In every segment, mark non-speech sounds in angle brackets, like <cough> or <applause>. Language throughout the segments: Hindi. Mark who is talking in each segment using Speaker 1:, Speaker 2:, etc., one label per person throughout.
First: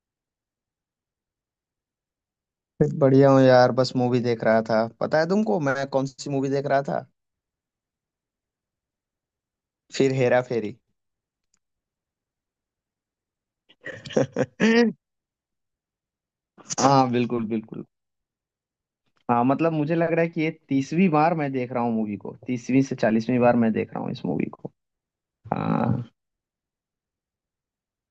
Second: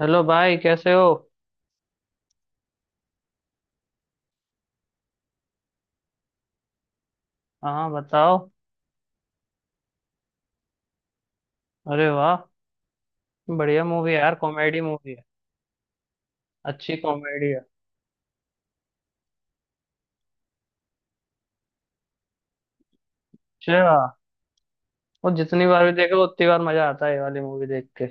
Speaker 1: हेलो भाई, कैसे हो।
Speaker 2: फिर बढ़िया हूँ यार। बस मूवी देख रहा था। पता है तुमको, मैं कौन सी मूवी देख रहा था?
Speaker 1: हाँ, बताओ।
Speaker 2: फिर हेरा फेरी।
Speaker 1: अरे वाह। बढ़िया मूवी है यार, कॉमेडी मूवी
Speaker 2: <laughs>
Speaker 1: है। अच्छी
Speaker 2: हाँ बिल्कुल
Speaker 1: कॉमेडी है।
Speaker 2: बिल्कुल। हाँ, मतलब मुझे लग रहा है कि ये 30वीं बार मैं देख रहा हूँ मूवी को, 30वीं से 40वीं बार मैं
Speaker 1: अच्छा।
Speaker 2: देख रहा हूँ इस मूवी को।
Speaker 1: वो जितनी बार भी
Speaker 2: हाँ।
Speaker 1: देखो उतनी बार मजा आता है ये वाली मूवी देख के।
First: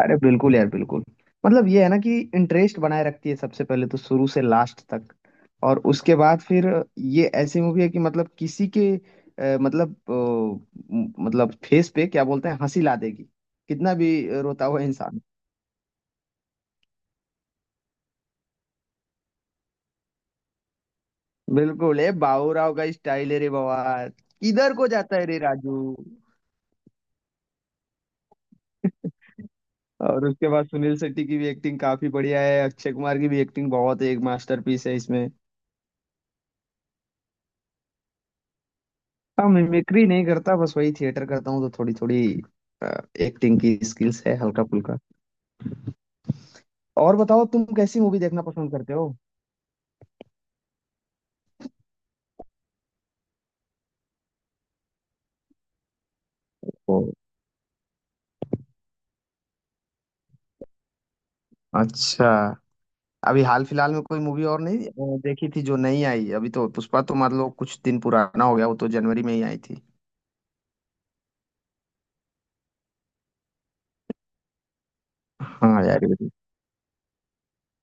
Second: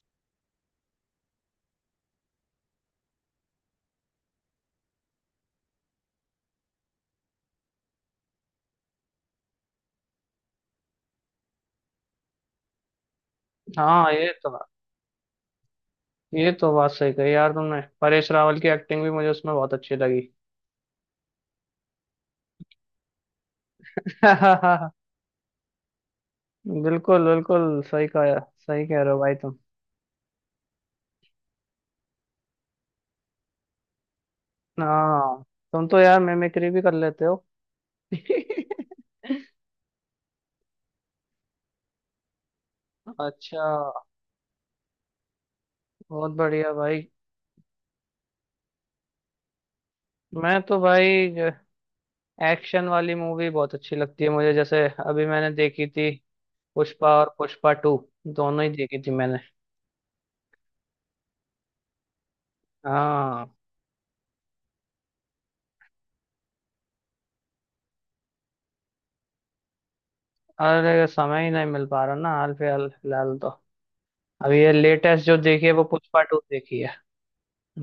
Speaker 2: अरे बिल्कुल यार, बिल्कुल। मतलब ये है ना कि इंटरेस्ट बनाए रखती है सबसे पहले तो, शुरू से लास्ट तक। और उसके बाद फिर ये ऐसी मूवी है कि मतलब किसी के मतलब मतलब फेस पे, क्या बोलते हैं, हंसी ला देगी कितना
Speaker 1: हाँ,
Speaker 2: भी
Speaker 1: ये तो।
Speaker 2: रोता हुआ इंसान।
Speaker 1: ये तो बात सही कही यार तुमने, परेश रावल की एक्टिंग भी मुझे उसमें बहुत अच्छी लगी।
Speaker 2: बिल्कुल। ए बाबूराव का स्टाइल है रे, बवाल किधर को
Speaker 1: <laughs>
Speaker 2: जाता है रे राजू।
Speaker 1: बिल्कुल बिल्कुल सही कहा। सही कह रहे हो भाई तुम।
Speaker 2: और उसके बाद सुनील शेट्टी की भी एक्टिंग काफी बढ़िया है, अक्षय कुमार की भी एक्टिंग बहुत, एक मास्टरपीस है इसमें।
Speaker 1: हाँ, तुम तो यार मिमिक्री भी कर लेते हो। <laughs>
Speaker 2: हाँ, मिमिक्री नहीं करता, बस वही थिएटर करता हूँ तो थोड़ी थोड़ी एक्टिंग
Speaker 1: अच्छा।
Speaker 2: की स्किल्स है, हल्का फुल्का।
Speaker 1: बहुत बढ़िया भाई।
Speaker 2: और बताओ, तुम कैसी मूवी देखना पसंद करते हो?
Speaker 1: मैं तो भाई एक्शन वाली मूवी बहुत अच्छी लगती है मुझे, जैसे अभी मैंने देखी थी
Speaker 2: ओ,
Speaker 1: पुष्पा और पुष्पा टू। दोनों ही देखी थी मैंने।
Speaker 2: अच्छा। अभी
Speaker 1: हाँ।
Speaker 2: हाल फिलहाल में कोई मूवी और नहीं देखी थी जो नहीं आई अभी तो। पुष्पा तो मान लो कुछ दिन पुराना हो गया, वो तो जनवरी में ही आई थी।
Speaker 1: अरे, समय ही नहीं मिल पा रहा ना हाल फिलहाल फिलहाल तो अभी ये लेटेस्ट जो देखी है वो
Speaker 2: हाँ यार,
Speaker 1: पुष्पा टू देखी है।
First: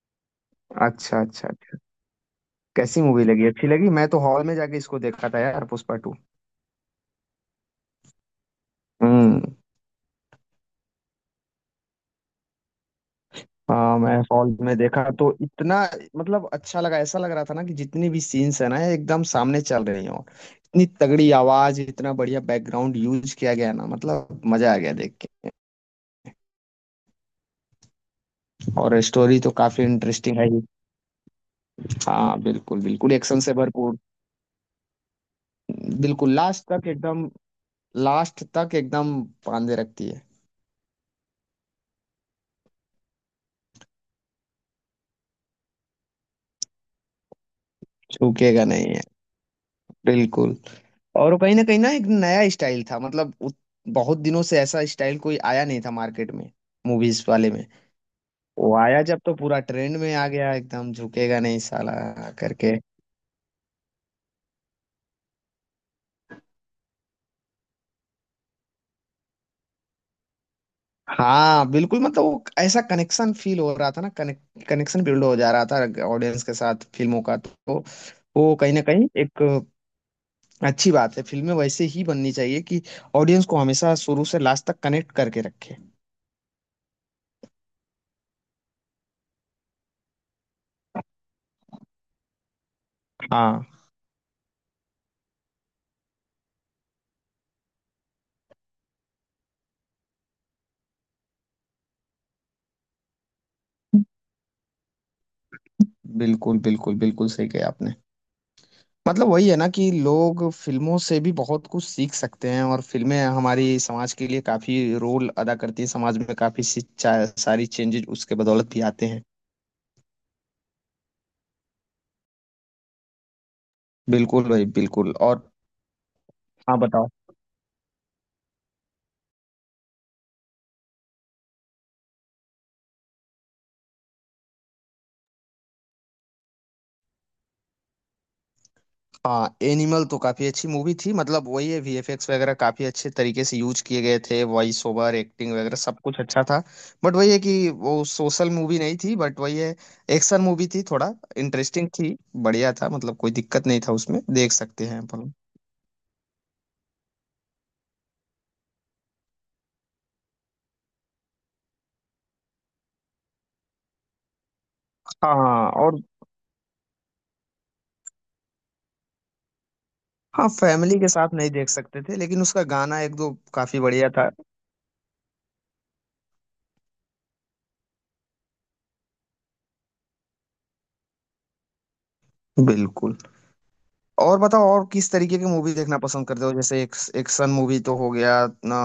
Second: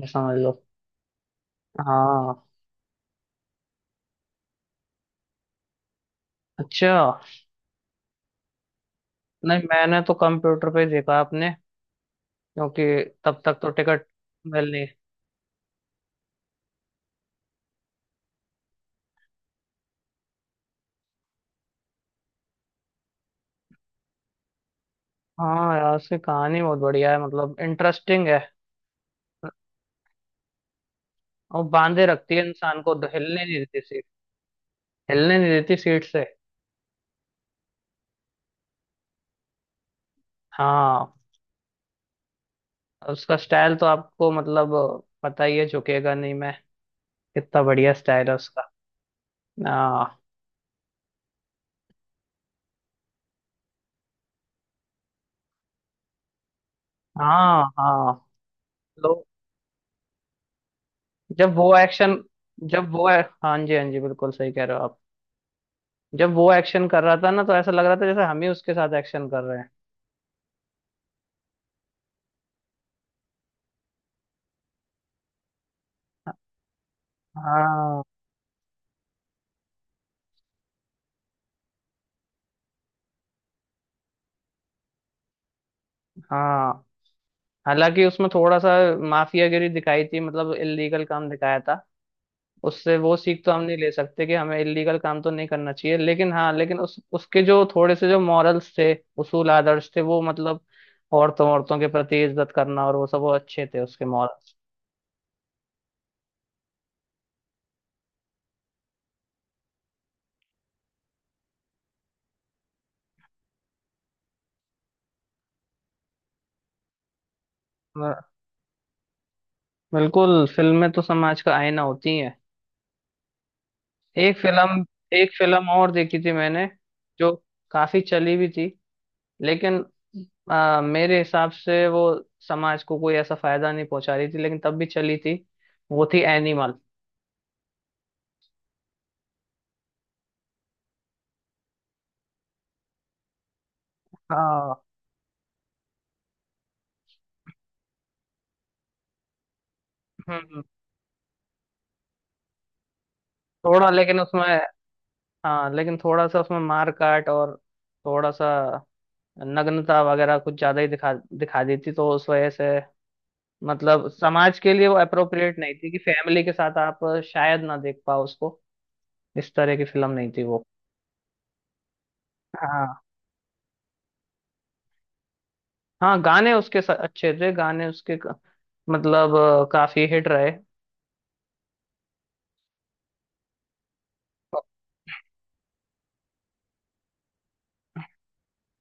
Speaker 1: ये समझ लो।
Speaker 2: अच्छा अच्छा।
Speaker 1: हाँ।
Speaker 2: कैसी मूवी लगी? अच्छी लगी? मैं तो हॉल में जाके इसको देखा था यार, पुष्पा टू।
Speaker 1: अच्छा।
Speaker 2: हम्म।
Speaker 1: नहीं, मैंने तो कंप्यूटर पे ही देखा आपने, क्योंकि तब तक तो
Speaker 2: हाँ,
Speaker 1: टिकट
Speaker 2: मैं हॉल
Speaker 1: मिल
Speaker 2: में
Speaker 1: नहीं।
Speaker 2: देखा तो इतना मतलब अच्छा लगा। ऐसा लग रहा था ना कि जितनी भी सीन्स है ना ये एकदम सामने चल रही हो, इतनी तगड़ी आवाज, इतना बढ़िया बैकग्राउंड यूज किया गया ना। मतलब मजा आ गया देख के।
Speaker 1: हाँ यार, उसकी कहानी बहुत बढ़िया है, मतलब इंटरेस्टिंग है।
Speaker 2: और स्टोरी तो काफी इंटरेस्टिंग है ही।
Speaker 1: और बांधे रखती
Speaker 2: हाँ
Speaker 1: है इंसान
Speaker 2: बिल्कुल
Speaker 1: को,
Speaker 2: बिल्कुल, एक्शन
Speaker 1: हिलने
Speaker 2: से
Speaker 1: नहीं देती
Speaker 2: भरपूर।
Speaker 1: सीट। हिलने नहीं देती सीट से।
Speaker 2: बिल्कुल लास्ट तक एकदम। लास्ट तक एकदम बांधे रखती है।
Speaker 1: हाँ, उसका स्टाइल तो आपको मतलब पता ही है, झुकेगा नहीं मैं। कितना बढ़िया स्टाइल है
Speaker 2: छूकेगा
Speaker 1: उसका।
Speaker 2: नहीं है।
Speaker 1: आ,
Speaker 2: बिल्कुल। और वो कहीं ना एक नया स्टाइल था, मतलब बहुत दिनों से ऐसा स्टाइल कोई आया नहीं था मार्केट में, मूवीज वाले
Speaker 1: हाँ,
Speaker 2: में।
Speaker 1: हाँ।
Speaker 2: वो आया
Speaker 1: लो।
Speaker 2: जब तो पूरा ट्रेंड में आ गया एकदम, झुकेगा
Speaker 1: जब
Speaker 2: नहीं
Speaker 1: वो
Speaker 2: साला
Speaker 1: एक्शन।
Speaker 2: करके।
Speaker 1: जब वो, हाँ जी हाँ जी, बिल्कुल सही कह रहे हो आप। जब वो एक्शन कर रहा था ना तो ऐसा लग रहा था जैसे हम ही उसके साथ एक्शन कर रहे हैं।
Speaker 2: हाँ बिल्कुल, मतलब वो ऐसा कनेक्शन फील हो रहा था ना, कनेक्ट कनेक्शन बिल्ड हो जा रहा था ऑडियंस के साथ फिल्मों का तो।
Speaker 1: हाँ,
Speaker 2: वो कहीं ना कहीं एक अच्छी बात है, फिल्में वैसे ही बननी चाहिए कि ऑडियंस को हमेशा शुरू से लास्ट तक कनेक्ट करके रखे।
Speaker 1: हाँ। हालांकि उसमें थोड़ा सा माफियागिरी दिखाई थी, मतलब इलीगल काम दिखाया था। उससे वो सीख तो हम
Speaker 2: हाँ
Speaker 1: नहीं ले सकते कि हमें इलीगल काम तो नहीं करना चाहिए, लेकिन हाँ, लेकिन उस उसके जो थोड़े से जो मॉरल्स थे, उसूल आदर्श थे, वो मतलब औरतों औरतों के प्रति इज्जत करना और वो सब वो अच्छे थे उसके मॉरल्स।
Speaker 2: बिल्कुल बिल्कुल, बिल्कुल सही कहा आपने। मतलब वही है ना कि लोग फिल्मों से भी बहुत कुछ सीख सकते हैं, और फिल्में हमारी समाज के लिए काफी रोल अदा करती हैं, समाज में काफी सारी चेंजेज उसके बदौलत भी आते हैं।
Speaker 1: बिल्कुल, फिल्में तो समाज का आईना होती हैं। एक
Speaker 2: बिल्कुल भाई,
Speaker 1: फिल्म,
Speaker 2: बिल्कुल।
Speaker 1: एक
Speaker 2: और
Speaker 1: फिल्म और देखी थी मैंने,
Speaker 2: हाँ बताओ।
Speaker 1: जो काफी चली भी थी, लेकिन मेरे हिसाब से वो समाज को कोई ऐसा फायदा नहीं पहुंचा रही थी, लेकिन तब भी चली थी। वो थी एनिमल।
Speaker 2: हाँ, एनिमल तो काफी अच्छी मूवी थी, मतलब वही है वीएफएक्स वगैरह काफी अच्छे तरीके से यूज किए गए थे, वॉइस ओवर एक्टिंग वगैरह सब कुछ अच्छा था। बट वही है कि वो सोशल मूवी नहीं थी। बट वही है, एक्शन मूवी
Speaker 1: हाँ,
Speaker 2: थी, थोड़ा इंटरेस्टिंग थी। बढ़िया था, मतलब कोई दिक्कत नहीं था
Speaker 1: थोड़ा
Speaker 2: उसमें,
Speaker 1: लेकिन उसमें।
Speaker 2: देख सकते हैं अपन।
Speaker 1: हाँ, लेकिन थोड़ा सा उसमें मार काट और थोड़ा सा नग्नता वगैरह कुछ ज्यादा ही दिखा दिखा दी थी, तो उस वजह से मतलब समाज के लिए वो अप्रोप्रिएट
Speaker 2: हाँ।
Speaker 1: नहीं थी
Speaker 2: और
Speaker 1: कि फैमिली के साथ आप शायद ना देख पाओ उसको। इस तरह की फिल्म नहीं थी
Speaker 2: हाँ,
Speaker 1: वो।
Speaker 2: फैमिली के साथ नहीं देख सकते थे, लेकिन उसका गाना
Speaker 1: हाँ।
Speaker 2: एक दो काफी बढ़िया था।
Speaker 1: हाँ, गाने उसके अच्छे थे, गाने उसके मतलब काफी हिट रहे।
Speaker 2: बिल्कुल। और बताओ, और किस तरीके की मूवी देखना पसंद करते हो? जैसे एक एक्शन मूवी तो हो गया ना,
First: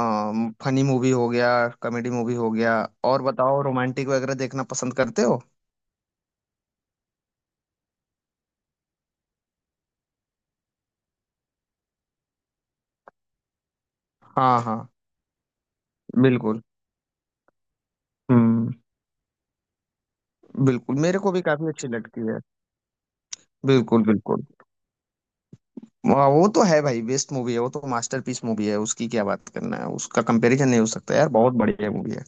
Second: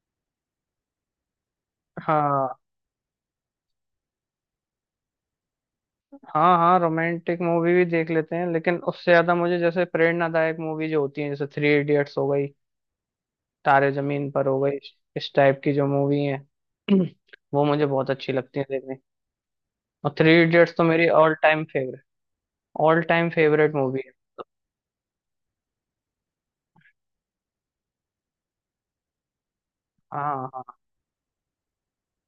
Speaker 2: फनी मूवी हो गया, कॉमेडी मूवी
Speaker 1: हाँ,
Speaker 2: हो गया, और बताओ रोमांटिक वगैरह देखना पसंद करते हो?
Speaker 1: हाँ, हाँ, रोमांटिक मूवी भी देख लेते हैं, लेकिन उससे ज्यादा मुझे जैसे प्रेरणादायक मूवी जो होती है जैसे थ्री इडियट्स हो गई, तारे जमीन पर
Speaker 2: हाँ
Speaker 1: हो गई,
Speaker 2: हाँ।
Speaker 1: इस टाइप की जो मूवी है।
Speaker 2: बिल्कुल।
Speaker 1: <clears throat> वो मुझे बहुत अच्छी लगती है
Speaker 2: हम्म।
Speaker 1: देखने। और थ्री इडियट्स तो
Speaker 2: बिल्कुल,
Speaker 1: मेरी
Speaker 2: मेरे को
Speaker 1: ऑल
Speaker 2: भी
Speaker 1: टाइम
Speaker 2: काफी अच्छी
Speaker 1: फेवरेट।
Speaker 2: लगती है।
Speaker 1: ऑल टाइम फेवरेट मूवी
Speaker 2: बिल्कुल
Speaker 1: है।
Speaker 2: बिल्कुल। वाह, वो तो है भाई। बेस्ट मूवी है वो तो, मास्टरपीस मूवी है। उसकी क्या बात करना है, उसका
Speaker 1: हाँ, हाँ।
Speaker 2: कंपैरिजन नहीं हो सकता यार, बहुत बढ़िया मूवी है।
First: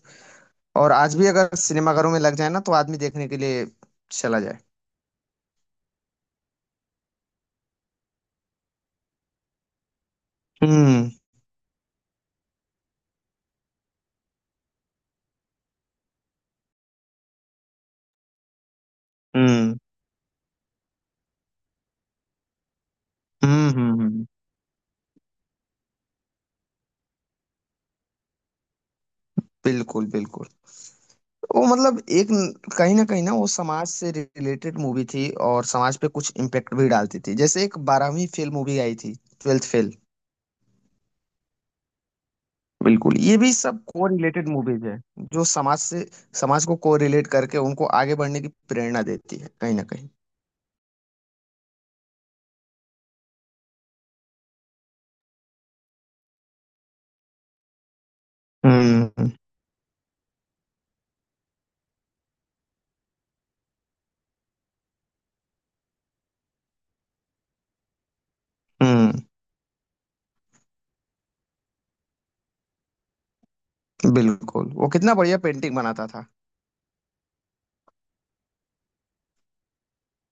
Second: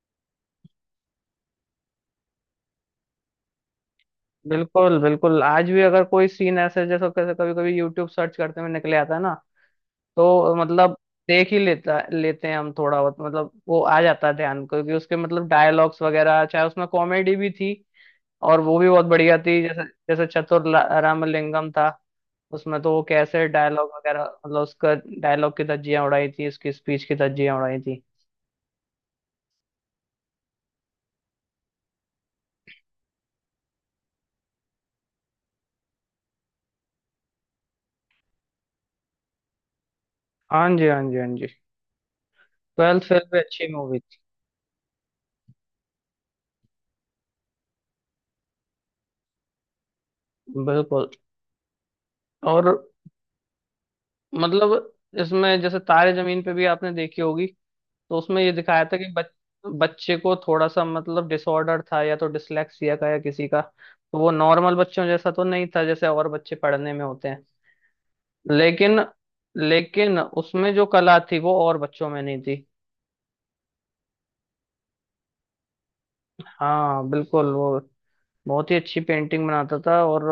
Speaker 2: और आज भी अगर सिनेमाघरों में लग जाए ना तो आदमी देखने के लिए चला जाए।
Speaker 1: बिल्कुल बिल्कुल, आज भी अगर कोई सीन ऐसे, जैसे कैसे कभी कभी यूट्यूब सर्च करते हुए निकले आता है ना, तो मतलब
Speaker 2: हम्म,
Speaker 1: देख ही लेता लेते हैं हम थोड़ा बहुत, मतलब वो आ जाता है ध्यान, क्योंकि उसके मतलब डायलॉग्स वगैरह, चाहे उसमें कॉमेडी भी थी और वो भी बहुत बढ़िया थी,
Speaker 2: हम्म,
Speaker 1: जैसे जैसे चतुर रामलिंगम था, उसमें तो वो कैसे
Speaker 2: हम्म,
Speaker 1: डायलॉग
Speaker 2: हम्म,
Speaker 1: वगैरह
Speaker 2: हम्म।
Speaker 1: मतलब उसका डायलॉग की धज्जियां उड़ाई थी, उसकी स्पीच की धज्जियां उड़ाई थी।
Speaker 2: बिल्कुल बिल्कुल। वो मतलब एक न- कहीं ना वो समाज से रिलेटेड मूवी थी और समाज पे कुछ इम्पेक्ट भी डालती थी, जैसे एक बारहवीं फेल मूवी आई थी, ट्वेल्थ फेल।
Speaker 1: हाँ जी हाँ जी हाँ जी। ट्वेल्थ
Speaker 2: बिल्कुल,
Speaker 1: फेल
Speaker 2: ये
Speaker 1: भी
Speaker 2: भी
Speaker 1: अच्छी
Speaker 2: सब
Speaker 1: मूवी
Speaker 2: को
Speaker 1: थी।
Speaker 2: रिलेटेड मूवीज है, जो समाज से, समाज को रिलेट करके उनको आगे बढ़ने की प्रेरणा देती है कहीं ना कहीं।
Speaker 1: बिल्कुल। और मतलब इसमें जैसे तारे जमीन पे भी आपने देखी होगी, तो उसमें ये दिखाया था कि
Speaker 2: हम्म,
Speaker 1: बच्चे को थोड़ा सा मतलब डिसऑर्डर था या तो डिसलेक्सिया का या किसी का, तो वो नॉर्मल बच्चों जैसा तो नहीं था जैसे और बच्चे पढ़ने में होते हैं, लेकिन
Speaker 2: हम्म।
Speaker 1: लेकिन उसमें जो कला थी वो और बच्चों में नहीं थी।
Speaker 2: बिल्कुल, वो कितना बढ़िया पेंटिंग बनाता था।
Speaker 1: हाँ बिल्कुल, वो बहुत ही अच्छी पेंटिंग बनाता था। और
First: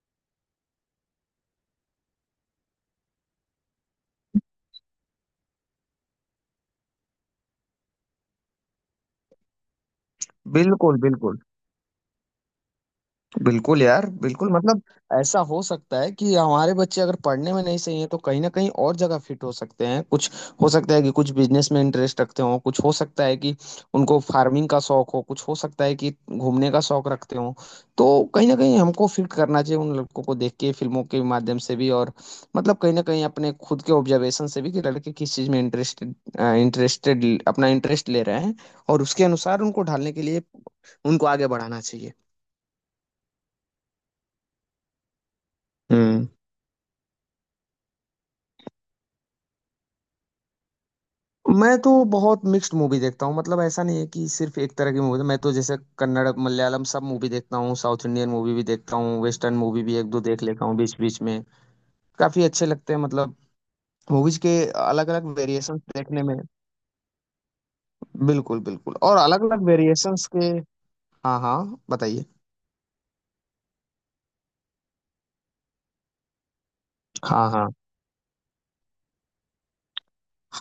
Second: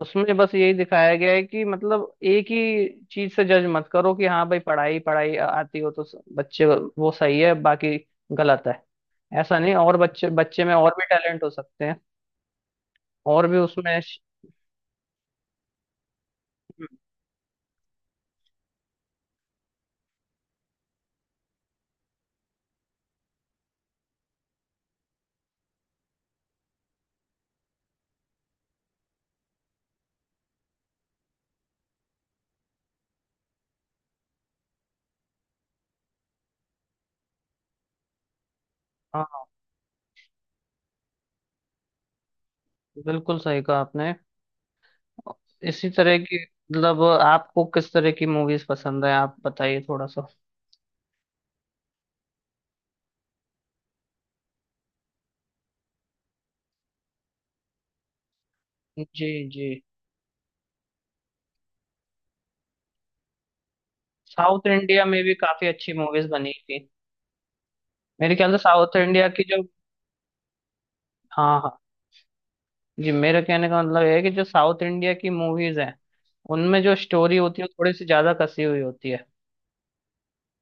Speaker 1: उसमें बस यही दिखाया गया है कि मतलब एक ही चीज से जज मत करो कि हाँ भाई, पढ़ाई पढ़ाई आती हो तो बच्चे वो सही है, बाकी गलत है। ऐसा नहीं, और बच्चे बच्चे में और
Speaker 2: बिल्कुल
Speaker 1: भी
Speaker 2: बिल्कुल
Speaker 1: टैलेंट हो सकते हैं और भी
Speaker 2: बिल्कुल
Speaker 1: उसमें
Speaker 2: यार
Speaker 1: श-
Speaker 2: बिल्कुल, मतलब ऐसा हो सकता है कि हमारे बच्चे अगर पढ़ने में नहीं सही हैं तो कहीं ना कहीं और जगह फिट हो सकते हैं कुछ। हो सकता है कि कुछ बिजनेस में इंटरेस्ट रखते हों, कुछ हो सकता है कि उनको फार्मिंग का शौक हो, कुछ हो सकता है कि घूमने का शौक रखते हों, तो कहीं ना कहीं हमको फिट करना चाहिए उन लड़कों को, देख के फिल्मों के माध्यम से भी, और मतलब कहीं ना कहीं अपने खुद के ऑब्जर्वेशन से भी कि लड़के किस चीज़ में इंटरेस्टेड इंटरेस्टेड, अपना इंटरेस्ट ले रहे हैं, और उसके
Speaker 1: हाँ,
Speaker 2: अनुसार उनको ढालने के लिए उनको आगे बढ़ाना चाहिए।
Speaker 1: बिल्कुल सही कहा आपने। इसी तरह
Speaker 2: हम्म।
Speaker 1: की मतलब आपको किस तरह की मूवीज पसंद है आप बताइए थोड़ा सा।
Speaker 2: मैं तो बहुत मिक्स्ड मूवी देखता हूँ, मतलब ऐसा नहीं है कि सिर्फ एक तरह की मूवी। मैं तो जैसे कन्नड़ मलयालम सब मूवी देखता हूँ, साउथ इंडियन मूवी भी देखता हूँ,
Speaker 1: जी
Speaker 2: वेस्टर्न
Speaker 1: जी।
Speaker 2: मूवी भी एक दो देख लेता हूँ बीच बीच में, काफी अच्छे लगते हैं मतलब मूवीज के
Speaker 1: साउथ इंडिया
Speaker 2: अलग
Speaker 1: में भी
Speaker 2: अलग
Speaker 1: काफी
Speaker 2: वेरिएशन
Speaker 1: अच्छी
Speaker 2: देखने
Speaker 1: मूवीज
Speaker 2: में।
Speaker 1: बनी थी। मेरे ख्याल से
Speaker 2: बिल्कुल बिल्कुल,
Speaker 1: साउथ
Speaker 2: और
Speaker 1: इंडिया की
Speaker 2: अलग
Speaker 1: जो।
Speaker 2: अलग वेरिएशंस के। हाँ हाँ,
Speaker 1: हाँ
Speaker 2: बताइए।
Speaker 1: जी, मेरे कहने का मतलब ये है कि जो साउथ इंडिया की मूवीज हैं उनमें जो स्टोरी
Speaker 2: हाँ
Speaker 1: होती है
Speaker 2: हाँ
Speaker 1: वो थोड़ी सी ज्यादा कसी हुई होती है।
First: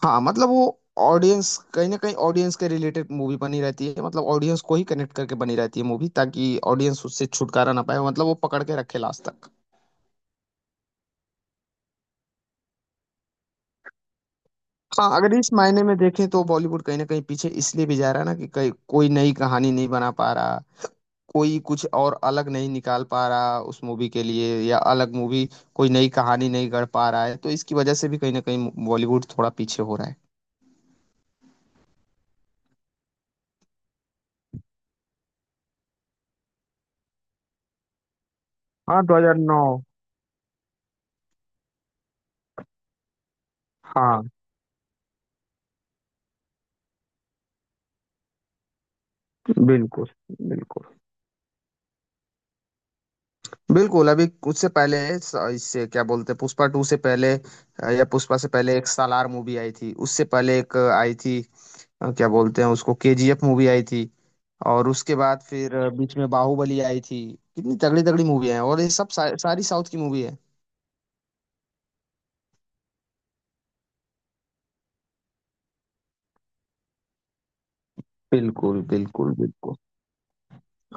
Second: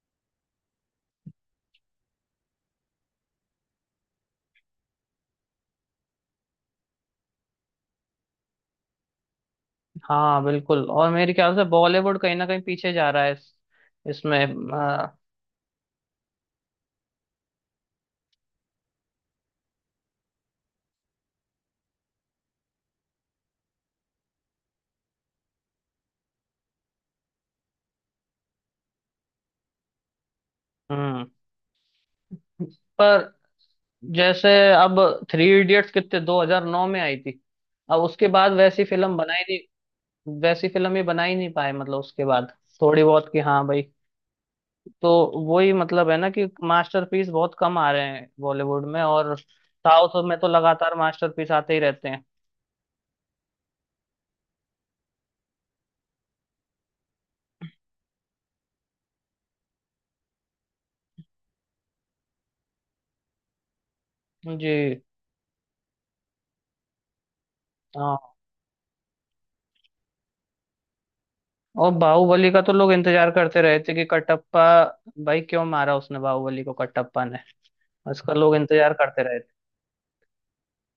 Speaker 2: हाँ, मतलब वो ऑडियंस कहीं ना कहीं, ऑडियंस के रिलेटेड मूवी बनी रहती है, मतलब ऑडियंस को ही कनेक्ट करके बनी रहती है मूवी ताकि ऑडियंस उससे छुटकारा ना पाए, मतलब वो पकड़ के रखे लास्ट तक।
Speaker 1: हाँ बिल्कुल, और मेरे ख्याल से बॉलीवुड कहीं ना कहीं पीछे जा रहा है इसमें
Speaker 2: हाँ,
Speaker 1: अ,
Speaker 2: अगर इस मायने में देखें तो बॉलीवुड कहीं ना कहीं पीछे इसलिए भी जा रहा है ना, कि कहीं कोई नई कहानी नहीं बना पा रहा, कोई कुछ और अलग नहीं निकाल पा रहा उस मूवी के लिए, या अलग मूवी कोई नई कहानी नहीं गढ़ पा रहा है, तो इसकी वजह से भी कहीं ना कहीं बॉलीवुड थोड़ा पीछे हो रहा है।
Speaker 1: हम्म पर जैसे अब थ्री इडियट्स कितने 2009 में आई थी। अब उसके बाद वैसी
Speaker 2: हाँ,
Speaker 1: फिल्म बनाई
Speaker 2: 2009।
Speaker 1: नहीं, वैसी फिल्म ही बना ही नहीं पाए, मतलब उसके बाद थोड़ी बहुत, कि हाँ भाई,
Speaker 2: हाँ
Speaker 1: तो वही मतलब है ना कि मास्टरपीस बहुत कम आ रहे हैं बॉलीवुड में, और
Speaker 2: बिल्कुल
Speaker 1: साउथ में तो
Speaker 2: बिल्कुल
Speaker 1: लगातार मास्टरपीस आते ही रहते हैं।
Speaker 2: बिल्कुल। अभी उससे पहले इससे क्या बोलते हैं, पुष्पा टू से पहले या पुष्पा से पहले एक सालार मूवी आई थी, उससे पहले एक आई थी, क्या बोलते हैं उसको, केजीएफ मूवी आई थी। और
Speaker 1: जी
Speaker 2: उसके बाद फिर बीच में बाहुबली आई थी, कितनी तगड़ी तगड़ी
Speaker 1: हाँ,
Speaker 2: मूवी है, और ये सब सारी साउथ की मूवी है।
Speaker 1: और बाहुबली का तो लोग इंतजार करते रहे थे कि कटप्पा भाई क्यों मारा उसने बाहुबली को कटप्पा ने। उसका लोग
Speaker 2: बिल्कुल
Speaker 1: इंतजार करते
Speaker 2: बिल्कुल
Speaker 1: रहे थे।
Speaker 2: बिल्कुल।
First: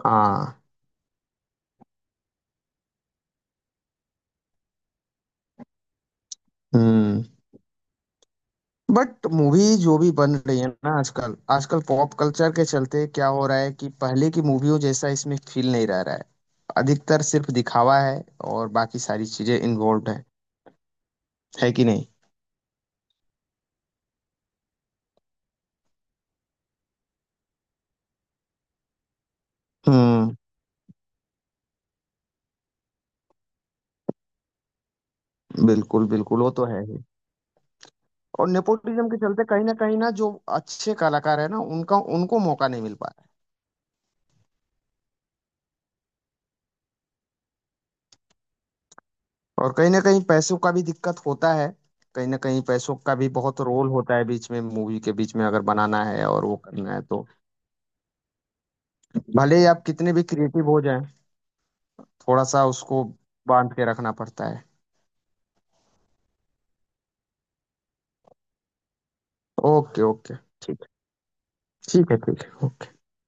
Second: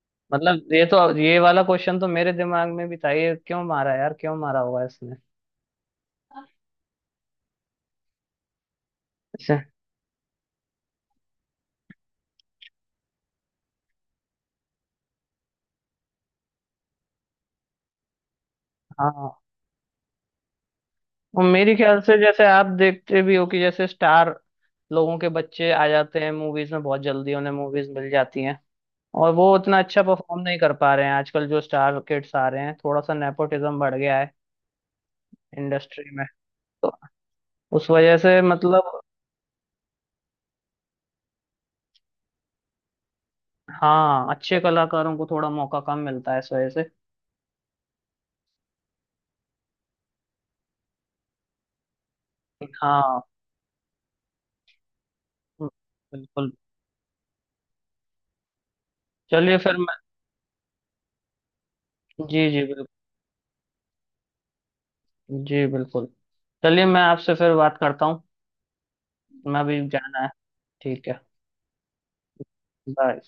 Speaker 2: हाँ।
Speaker 1: मतलब ये तो, ये वाला क्वेश्चन तो मेरे दिमाग में भी था, ये क्यों मारा यार, क्यों मारा होगा इसने।
Speaker 2: हम्म। बट
Speaker 1: ऐसे।
Speaker 2: मूवी जो भी बन रही है ना आजकल, आजकल पॉप कल्चर के चलते क्या हो रहा है कि पहले की मूवियों जैसा इसमें फील नहीं रह रहा है, अधिकतर सिर्फ दिखावा है, और बाकी सारी
Speaker 1: हाँ,
Speaker 2: चीजें इन्वॉल्व है
Speaker 1: और
Speaker 2: है
Speaker 1: मेरे
Speaker 2: कि
Speaker 1: ख्याल
Speaker 2: नहीं।
Speaker 1: से जैसे आप देखते भी हो कि जैसे स्टार लोगों के बच्चे आ जाते हैं मूवीज में, बहुत जल्दी उन्हें मूवीज मिल जाती हैं, और वो उतना अच्छा
Speaker 2: हम्म।
Speaker 1: परफॉर्म नहीं कर पा रहे हैं आजकल, जो स्टार किड्स आ रहे हैं थोड़ा सा नेपोटिज्म बढ़ गया है इंडस्ट्री
Speaker 2: बिल्कुल
Speaker 1: में।
Speaker 2: बिल्कुल, वो तो है
Speaker 1: तो
Speaker 2: ही।
Speaker 1: उस वजह से
Speaker 2: और
Speaker 1: मतलब
Speaker 2: नेपोटिज्म के चलते कहीं ना जो अच्छे कलाकार है ना, उनका उनको मौका नहीं मिल पा।
Speaker 1: हाँ, अच्छे कलाकारों को थोड़ा मौका कम मिलता है इस वजह से।
Speaker 2: और कहीं ना कहीं पैसों का भी दिक्कत होता है, कहीं ना कहीं पैसों का
Speaker 1: हाँ।
Speaker 2: भी बहुत रोल होता है, बीच में मूवी के बीच में अगर
Speaker 1: हम्म,
Speaker 2: बनाना है और
Speaker 1: बिल्कुल।
Speaker 2: वो करना है तो। भले
Speaker 1: चलिए
Speaker 2: ही
Speaker 1: फिर
Speaker 2: आप
Speaker 1: मैं,
Speaker 2: कितने भी क्रिएटिव हो जाएं, थोड़ा
Speaker 1: जी
Speaker 2: सा
Speaker 1: जी बिल्कुल,
Speaker 2: उसको बांध के रखना पड़ता है।
Speaker 1: जी बिल्कुल। चलिए, मैं आपसे फिर बात करता हूँ। मैं भी
Speaker 2: ओके
Speaker 1: जाना है।
Speaker 2: ओके। ठीक।
Speaker 1: ठीक है।
Speaker 2: ठीक है ठीक है।
Speaker 1: बाय।